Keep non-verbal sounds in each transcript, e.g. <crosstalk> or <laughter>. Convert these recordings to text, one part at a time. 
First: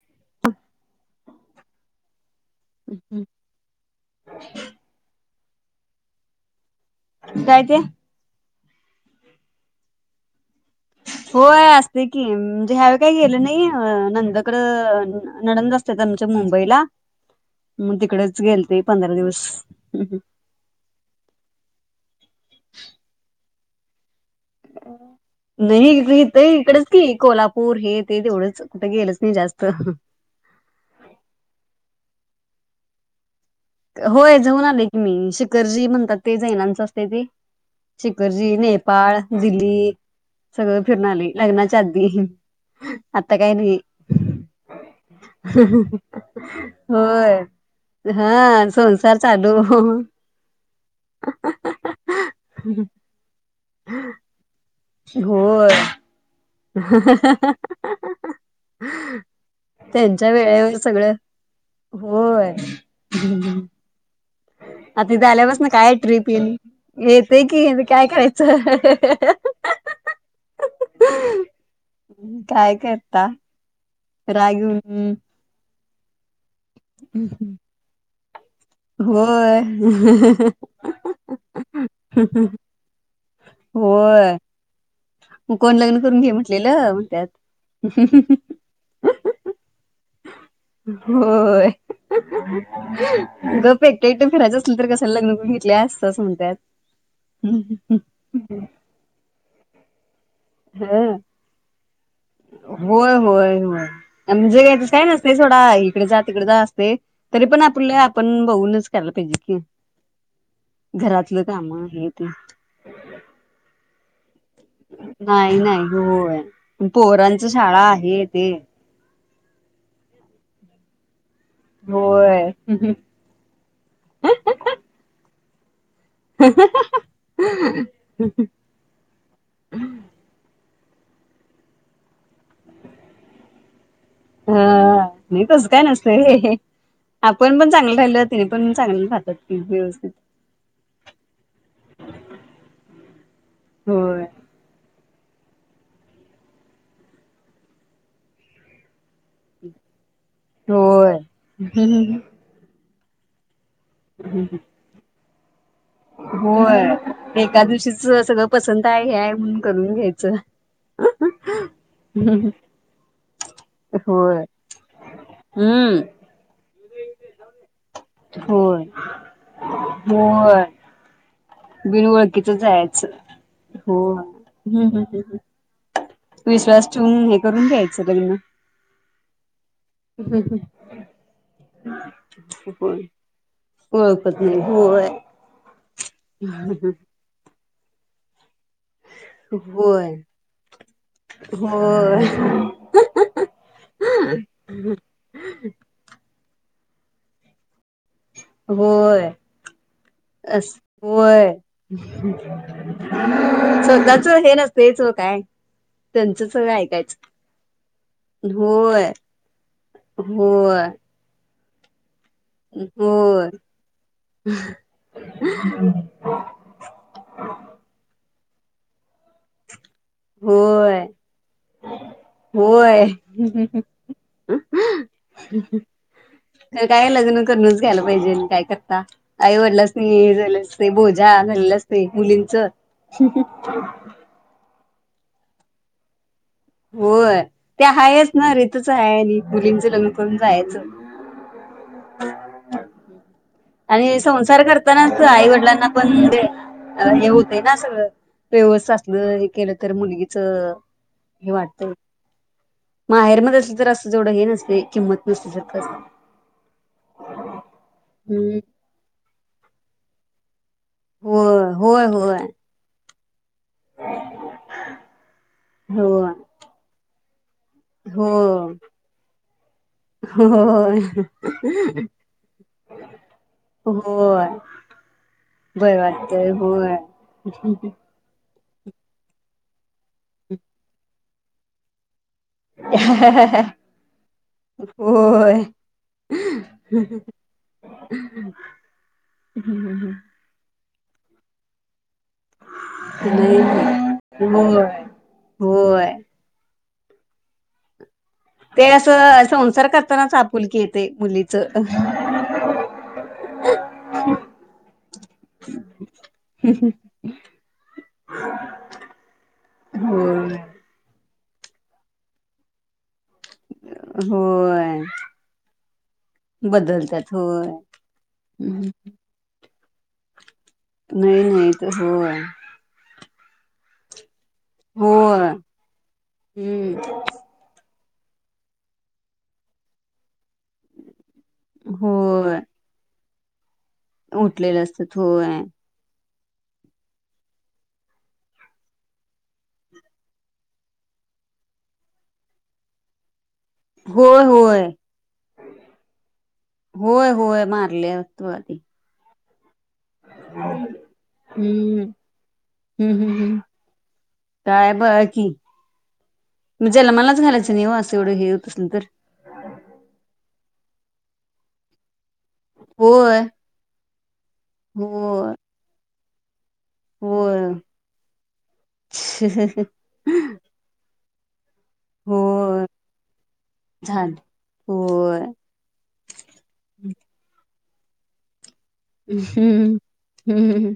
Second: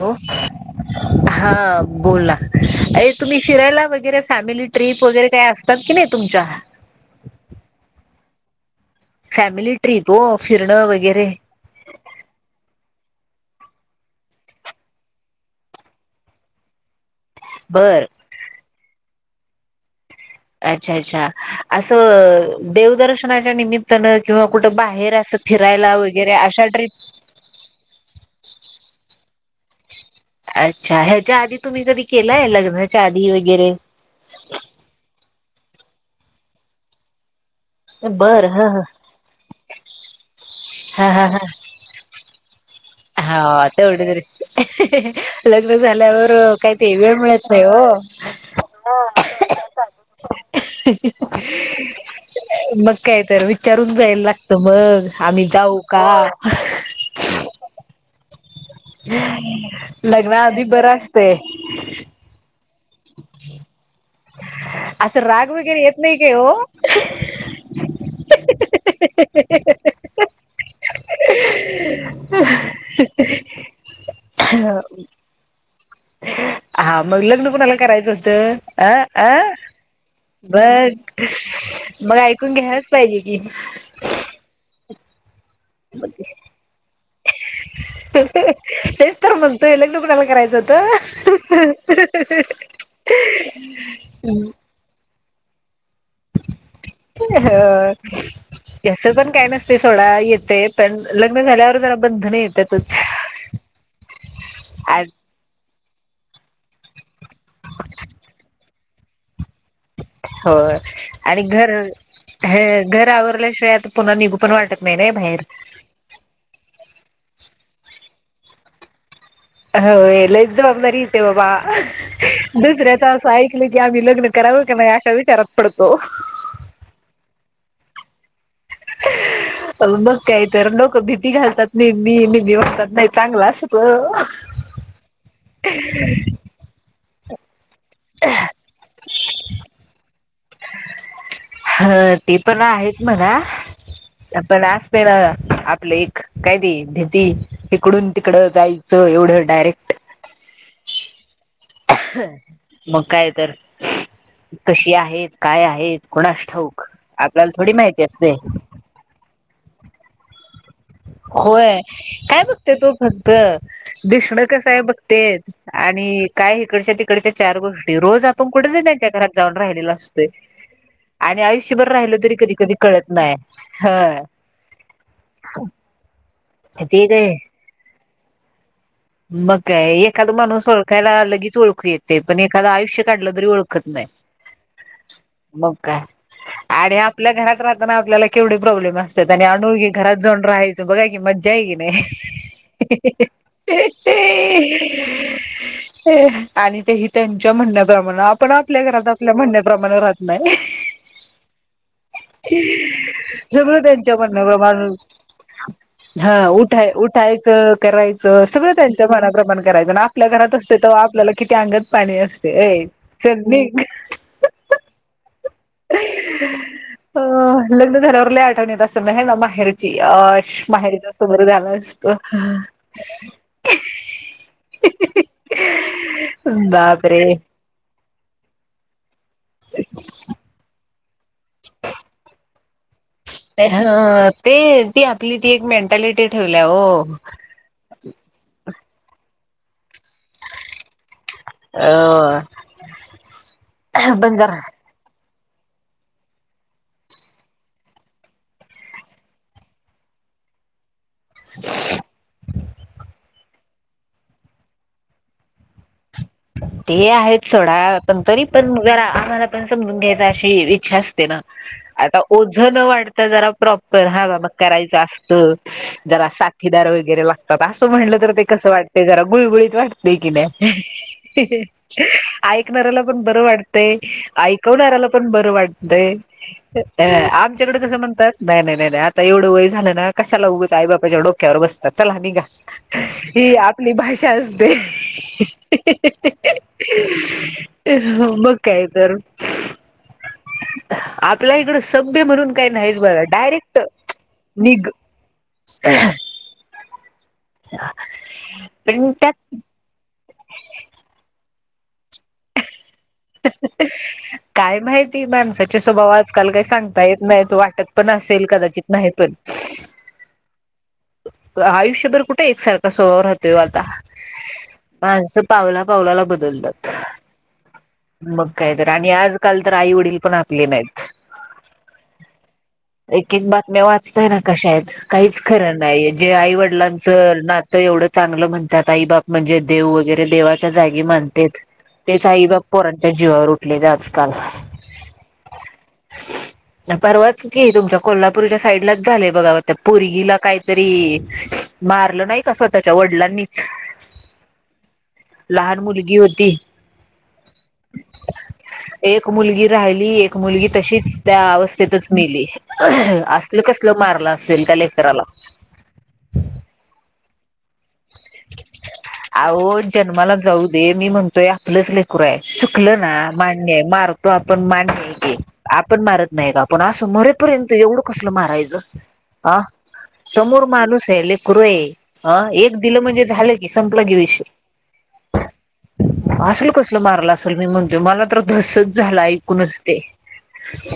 अ. हा बोला आई तुम्ही फिरायला वगैरे फॅमिली ट्रिप वगैरे काय अस त्यात की नाही तुमच्या काय ते फॅमिली ट्रिप ओ होय असते की म्हणजे ह्या काही गेलं नाही ननंदंकडं ननंद असत्यात आमच्या मुंबईला मग बर तिकडेच गेलते पंधरा दिवस हू हू अच्छा अच्छा असं देवदर्शनाय च्या निमित्तानं किंवा कुठं बाहेर असं नाही फिरायला वगैरे इथ अशा इकडच ट्रीप कुठं गेलच नाही जास्त अच्छा ह्याच्या आधी तुम्ही कधी केलय लग्नाच्या आधी वगैरे होय जाऊन आले की मी तशी शिखरजी म्हणतात ते जैनांच असते ते बर शिखरजी ह ह नेपाळ दिल्ली सगळं फिरून हा हा आलेय हा लग्नाच्या आधी आता काही हा नाही तेवढे तरी लग्न झाल्यावर काय ते वेळ होय मिळत नाही हो हा संसार चालू मग काय तर विचारून जायला लागतय ओ मग आम्ही जाऊ का हा. हा. हा... अह. अह ह लग्ना आधी वेळेवर बरं असतंय हम आता असं इथं आल्या राग पसनं वगैरे येत काय नाही ट्रीप ईल.... हो येतेय की काय करायचं काय करता रागम् <unintelligible> हा मग लग्न कोणाला करायचं. तर. अ अ होय बघ मग ऐकून घ्यायलाच पाहिजे कि. होय मग कोण लग्न करून घे म्हटलेलं म्हण त्यात. तेच तर म्हणतोय लग्न कुणाला करायचं होत. बघितल्यास. हो त्यास पण काही नसते. थोडा येत. होय. येतातच होय.. होय.. म्हणजे यांच काही नसतय सोडा. इकडे जा, तिकडे जा अस ते. तरी पण आपलं आपण बघूनच. चार पाहिजे की <inaudible> होत आणि घरातलं घर काम हे ते हे घर आवरल्याशिवायता पुन्हा निघू पण वाटत नाही ना बाहेर नाही नाही होय पोरांचं शाळा आहे ते. हो ए लईच जबाबदारी. ते बाबा! हं.. होय हं दुसऱ्याच असं ऐकलं, की आम्ही लग्न करावं का? नाही, अशा विचारत. पड <unintelligible> हममं <unintelligible> <unintelligible> अगं! मग काय? तर भीती घालतात मी मी मी म्हणतात नाही चांगलं असतं हा नाही तस काय नसत? र <unintelligible> आपण पण. चांगलं राहिलं तिने पण चांगलं खातात व्यवस्थित. <inaudible> हा ते पण आहेत म्हणा होय पण आ असते ना आपले एक काय ते भीती इकडून तिकड जाय <unintelligible> एवढं डायरेक्ट. हा.. <unintelligible> आहे <unintelligible> मग काय तर? <inaudible> कशी आहेत? काय आ.. होय <unintelligible> एका दिवशीच माहिती असते. सगळं पसंत आहे हेय म्हणून करून घ्यायचं होय काय बघतेत ओ फक्त होय दिसण कसय? बघते हम्म आणि काय? इकडच्या त इकडेच्या चार गोष्ट रोज आपण कुठेतरी होय त्यांच्या घरात जाऊन राहिलेला असतोय, होय आणि आयुष्य वर्षभर राहिलो तरी बिनओळखीच कधी? कधी? जायचं कळत नाही होय हम्म हम् ह हा विश्वास ठेवून हे करून घ्यायच सग ना मग काय एखादा माणूस ओळखायला लगेच ओळखू येते पण एखादं होय आयुष्य काढलं तरी ओळखत नाही ओळखत नाही होय मग काय आणि आपल्या घरात राहताना आपल्याला केवढे प्रॉब्लेम असतात आणि अनुळगी होय घरात जाऊन राहायचं बघा की मजा आहे की नाही ह आणि ते ह त्यांच्या म्हण मा आपण आपल्या घरात होय आपल्या म्हणण्यापमाणे राहत नाही अस होय सगळं त्यांच्या स्वतःच हे म्हणण्यापमाण नसतेच हो काय हा त्यांचच सगळं उठा ऐकायचं उठायचं करायचं सगळं त्यांच होय मनाप्रमाण करायचं आपल्या घरात असत होय ते आपल्याला किती अंगत पाले अस ए होय चनी अ लग्न झाल्यावर ल आ आ ता सं नाही म नावा बाहेर होय असतं होय काय बापरे लग्न करूनच घ्यायला पाहि. जे म काय करता आईवडला हे झालं बोज जा झाल्लं असते मुलींच ह ते ती आपली ती एक मेंटॅलिटी ठेवल्या हो होय ते हायच ना रीतच आहे आणि मुलीन जलंल पण जायचं अ आणि पण जरा संसार करताना पण आई वडिलांना हे वाटत माहेर मधेच तर असं जवढं हे नसते किंमत नसते तरस ते आहेत सोडा पण तरी हम्म पण जरा आम्हाला पण समजून घ्यायंचअशी असते ना होय आता होय ओझ न वाढ तर जरा प्रॉपर हा बाबा करायचं असतं जरा होय साथीदार वगैरे लागत बाबा असं म्हणलं होय तर ते कसं हो वाटतयं जरा गुळगुळीत वाटते की नय? होय ऐकणाऱ्याला पण बरं वाटतय होय आईकवनाऱ्याला पण बरं वाटत बर वाटतय होय अ आमच्याकडे कसं म्हणतात? नाही नाही नाही नाही आता एवढं वय झालं ना. कशाला उगच आई बापाच्या डोक्यावर बसता चला निघा. ही आपली भाषा असते. ही होय ही ही मग कायतर - - आपल्या इकडच - - सभ्य म्हणून काही नाहीच बघा नाही डायरेक्ट नाही होय निघ - होय - <inaudible> ते पण त्या असं संसार करतानाच आपुलकी येते मुली. तर - - काय माहिती माणसाचे स्वभाव आजकाल काही सांगता येत नाहीत वाटत पण असेल कदाचित नाही पण- - होय आयुष्यभर कुठे एकसारखा स्वभाव राह - - तो आता होय माणसं पावला पावलाला बदलतात. मग कायतर हम्म आणि आजकाल - - तर आई वडील पण आ - - नाही नाही. तर होय. एक बातम्या वाचतय ना? कशा आहेत काहीच होय खरं ना - - नाही. जे आई हम्म वडलांचं नात एवढं - - चांगलं म्हणतात. आई बाप म्हणजे देव वगैरे देवा - - जागी मानतेत तेच आई होय बाप पोरां- - जीवावर उ - - ठलेत आजकाल - - उठलेले असतात होय परवात की तुमचं कोल्हापूरच्या साईडलाच झालंय बघा ओ त्या परीगीला काय तरी मारलं नाही का स्वतःच्या वडिलांनी? होय होय लहान मुलगी होती. होय. होय मारलंत होय. एक मुलगी - - राहीली एक मुलगी तशीच त्या हम्म अवस्थेतच मेली अ ह हम्म ह हम्म हम्म असलं कसलं मारलं असेल त्या काय लेकराला? बघा की मग जन्मालाच घालायचं - - आहो, जन्मालाच जाऊ ते मी म्हणतोया आपलंस ले - - पुराय चुकलं ना होय मान्यय मार तो आपण मान्यय की होय आपण मारत <unintelligible> पण असं मरे होय पर्यंत एवढं कसलं मारायचं हां समोर माणूस हाय ले करूय आ एक होय दिलं म्हणजे झालं की संपलं की झालं विषय होय असलं कसलं मारलं असलं मी म्ह मला तर धस्स झालं ऐैकूनच हम्म ते हम्म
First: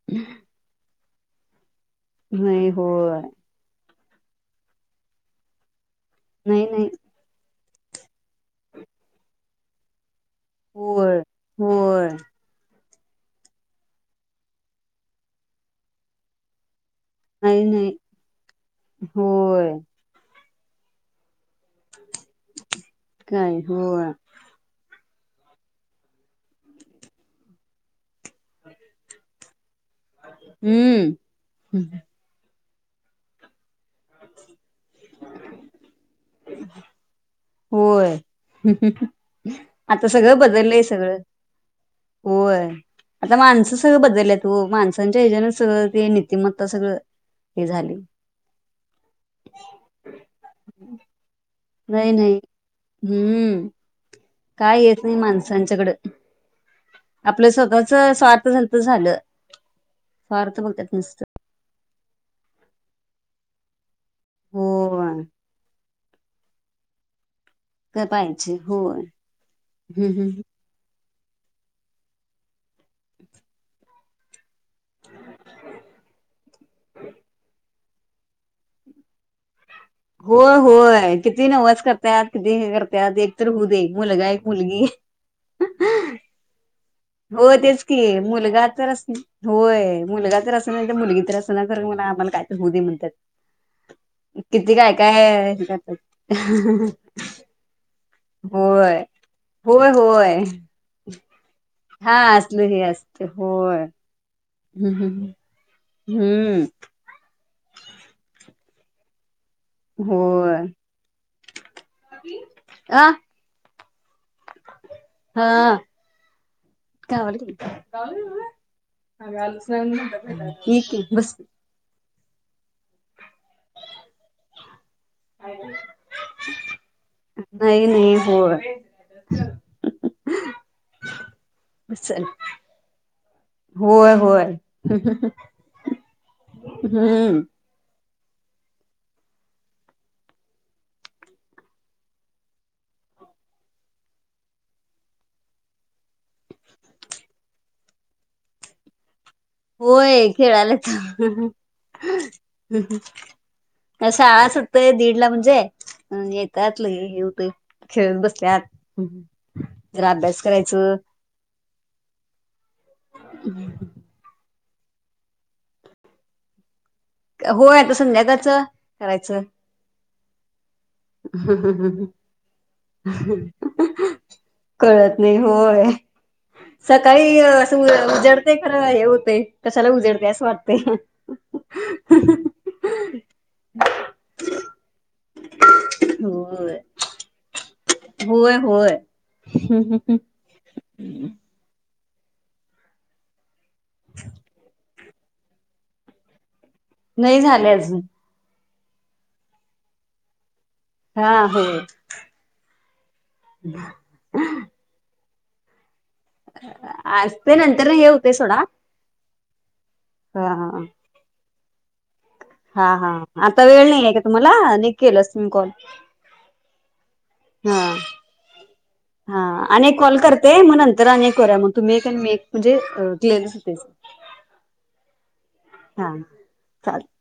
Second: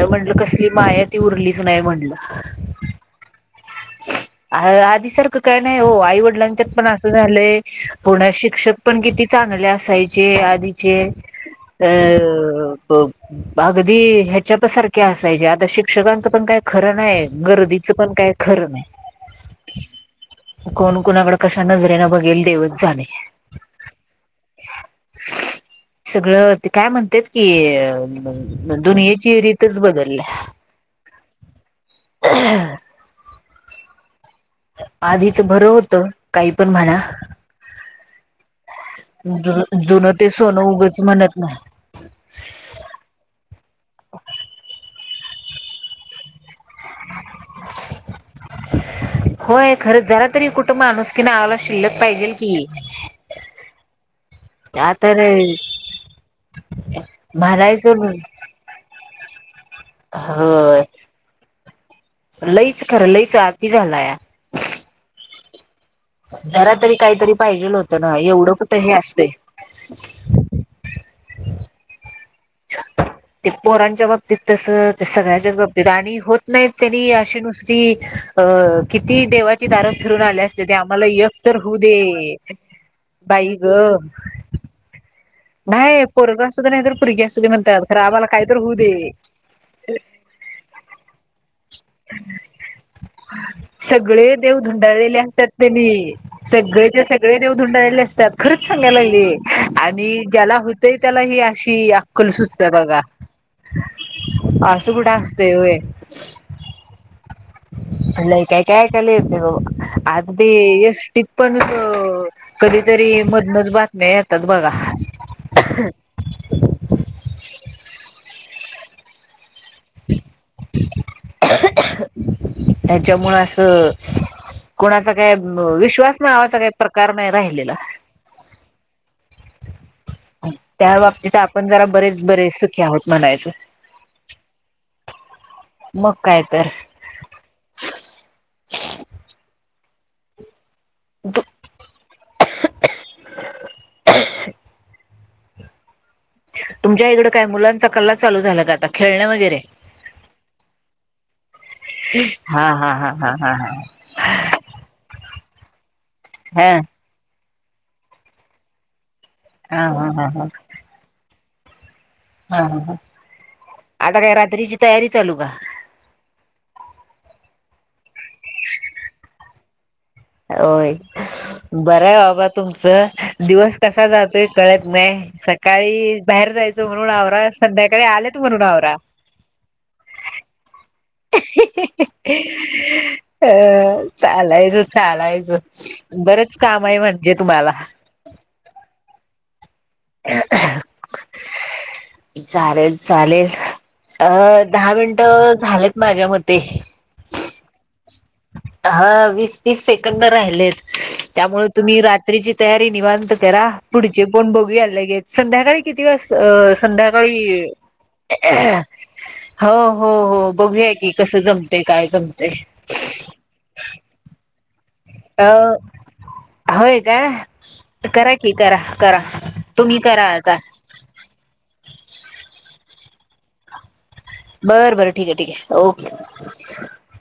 ए म्हटलं कसली माया ती उरलीच नाही म्हण नाही होय आधी सारखं काय नाही हो आई नाही वडिलांच्यात पण नाही असं झालय पुन्हा शिक्षक पण किती चांगले असाय चे आधीचे होय होय बग आगदी ह्याच्यात सारखे आसायचे आता शिक्षकांचं पण काय ख खरं नाय नाही नाही गर्दीचं पण काय खरं नाय होय कोण कोनाकडं कश्या नजरेनं बघेल देवच जाणे काय होय सगळं ते काय म्हणत्यात की अं दुनियेची रीत तेच बदल्या हम्म <inaudible> आधीच बरं होत. काही पण म्हणा होय जु आता जुनं ते सगळं सोनं बदललंय उगच सगळं म्हणत नाही होय आता म माणसं सगळ बदलल्यात हो माणसं त्यांचा ह्याजानच सगळं ते नीतिमत्ता सगळं हे झाली होय खरं जरा तरी कुठं माणूसकि नावाला शिल्लक नाही पाहिजेल नाही की हम्म काय त्या येत नाही तर माणसांच्याकडं आपलं स्वतःच म्हणायचं स्वार्थ झालत झालं. स्वार्थ बघतात नुसतं <unintelligible> लईच खरं लईच आती झालाया. होवाण जरा तरी काहीतरी पाहिजेल होत काय ना पाहिजे एवढं कुठ हे होय असते. हम्म हम्म ते पोरांच्या बघ ते तस सगळ्यांच्याच बाबतीत आणि होत नाहीत त्यांनी अशी नुसती अ किती देवा होय होय किती होऊ नवस करत्यात दे किती हे करत्यात एक तर बाई होऊ दे ग मुलगा एक मुलगी. नाही पोरग असुदे नाही तर पोरगी असू हो दे म्हणतात तेच की खरं आम्हाला काय मुलगा होऊ तर अस दे. होय मुलगा तर अस नाय तर मुलगी तर असनाय तर आम्हाला काय तर होऊ दे म्हणत्यात सगळे देव किती काय धुंडाळलेले असतात काय त्यांनी. ह तात खरंच सांगाय लागलिये आणि ज्याला होतय त्याला ही अशी हा अक्कल असल सुचते हे बघा असते होय असं हम्म कुठे असतंय होय. हम्म <unintelligible> आता ते होय एसटीत पण अ अ कधीतरी मधनच बा म येतात बघा हा <unintelligible> <unintelligible> ठीक आहे बस याच्यामुळ असं कोणाचा काय ब विश्वास नावाचा काही प्रकार नाही राहिलेला. नाही होय त्या बाबतीत आपण जरा बरेच चल बरे सुखी आहोत म्हणायचं होय होय मग काय तर. हम्म <unintelligible> दु तुमच्या इकडडे काय मुलांचा कल्ला लू झाला का आता खेळण्या होय खेळालाच हा हा हा हा हा हा शाळा सुटताय दीड ला म्हणजे हा येतात लगे खेळत बसल्यात हा जरा हा अभ्यास हा करायच हा ह ह आता काय रात्रीची तयारी चालू का होय आता संध्याकाळच करायचं होय बरय बाबा तुमचं दिवस कसा जातोय कळत नाही सकाळी बाहेर जायचं म्हणून सकाळी आवरा असं संध्याकाळी आलेत उजडते म्हणून खरं आवरा हे होते कशाला उजडते असं वाटते ही ही ही अ चालायच हो चालायच बरेच काम होय आहे म्हणजे तुम्हाला हम्म हम् हम् चालेल चालेल अ दहा मिनिट झालेत माझ्या मते नाही झाले अजून हा वीस तीस सेकंद राहिलेत हा त्यामुळे होय तुम्ही रात्रीची तयारी निवांत रा पुढचे पण बघूयाला गे संध्याकाळी किती वा अ आज संध्याकाळी ते नंतर हे होते सोडा हो हो हा हो बघूया की कसं जम ते काय जमते हा हा आता वेळ नाही आहे का तुम्हाला केलंच अ तुम्ही कॉल होय काय हा करा कि करा करा हा तुम्ही अनेक कॉल करा करते आता मग नंतर अनेक करूया मग तुम्ही एक मी एक म्हे्िअरन होते बर बरं ठीक आहे ठीक आहे हा चालेल ओके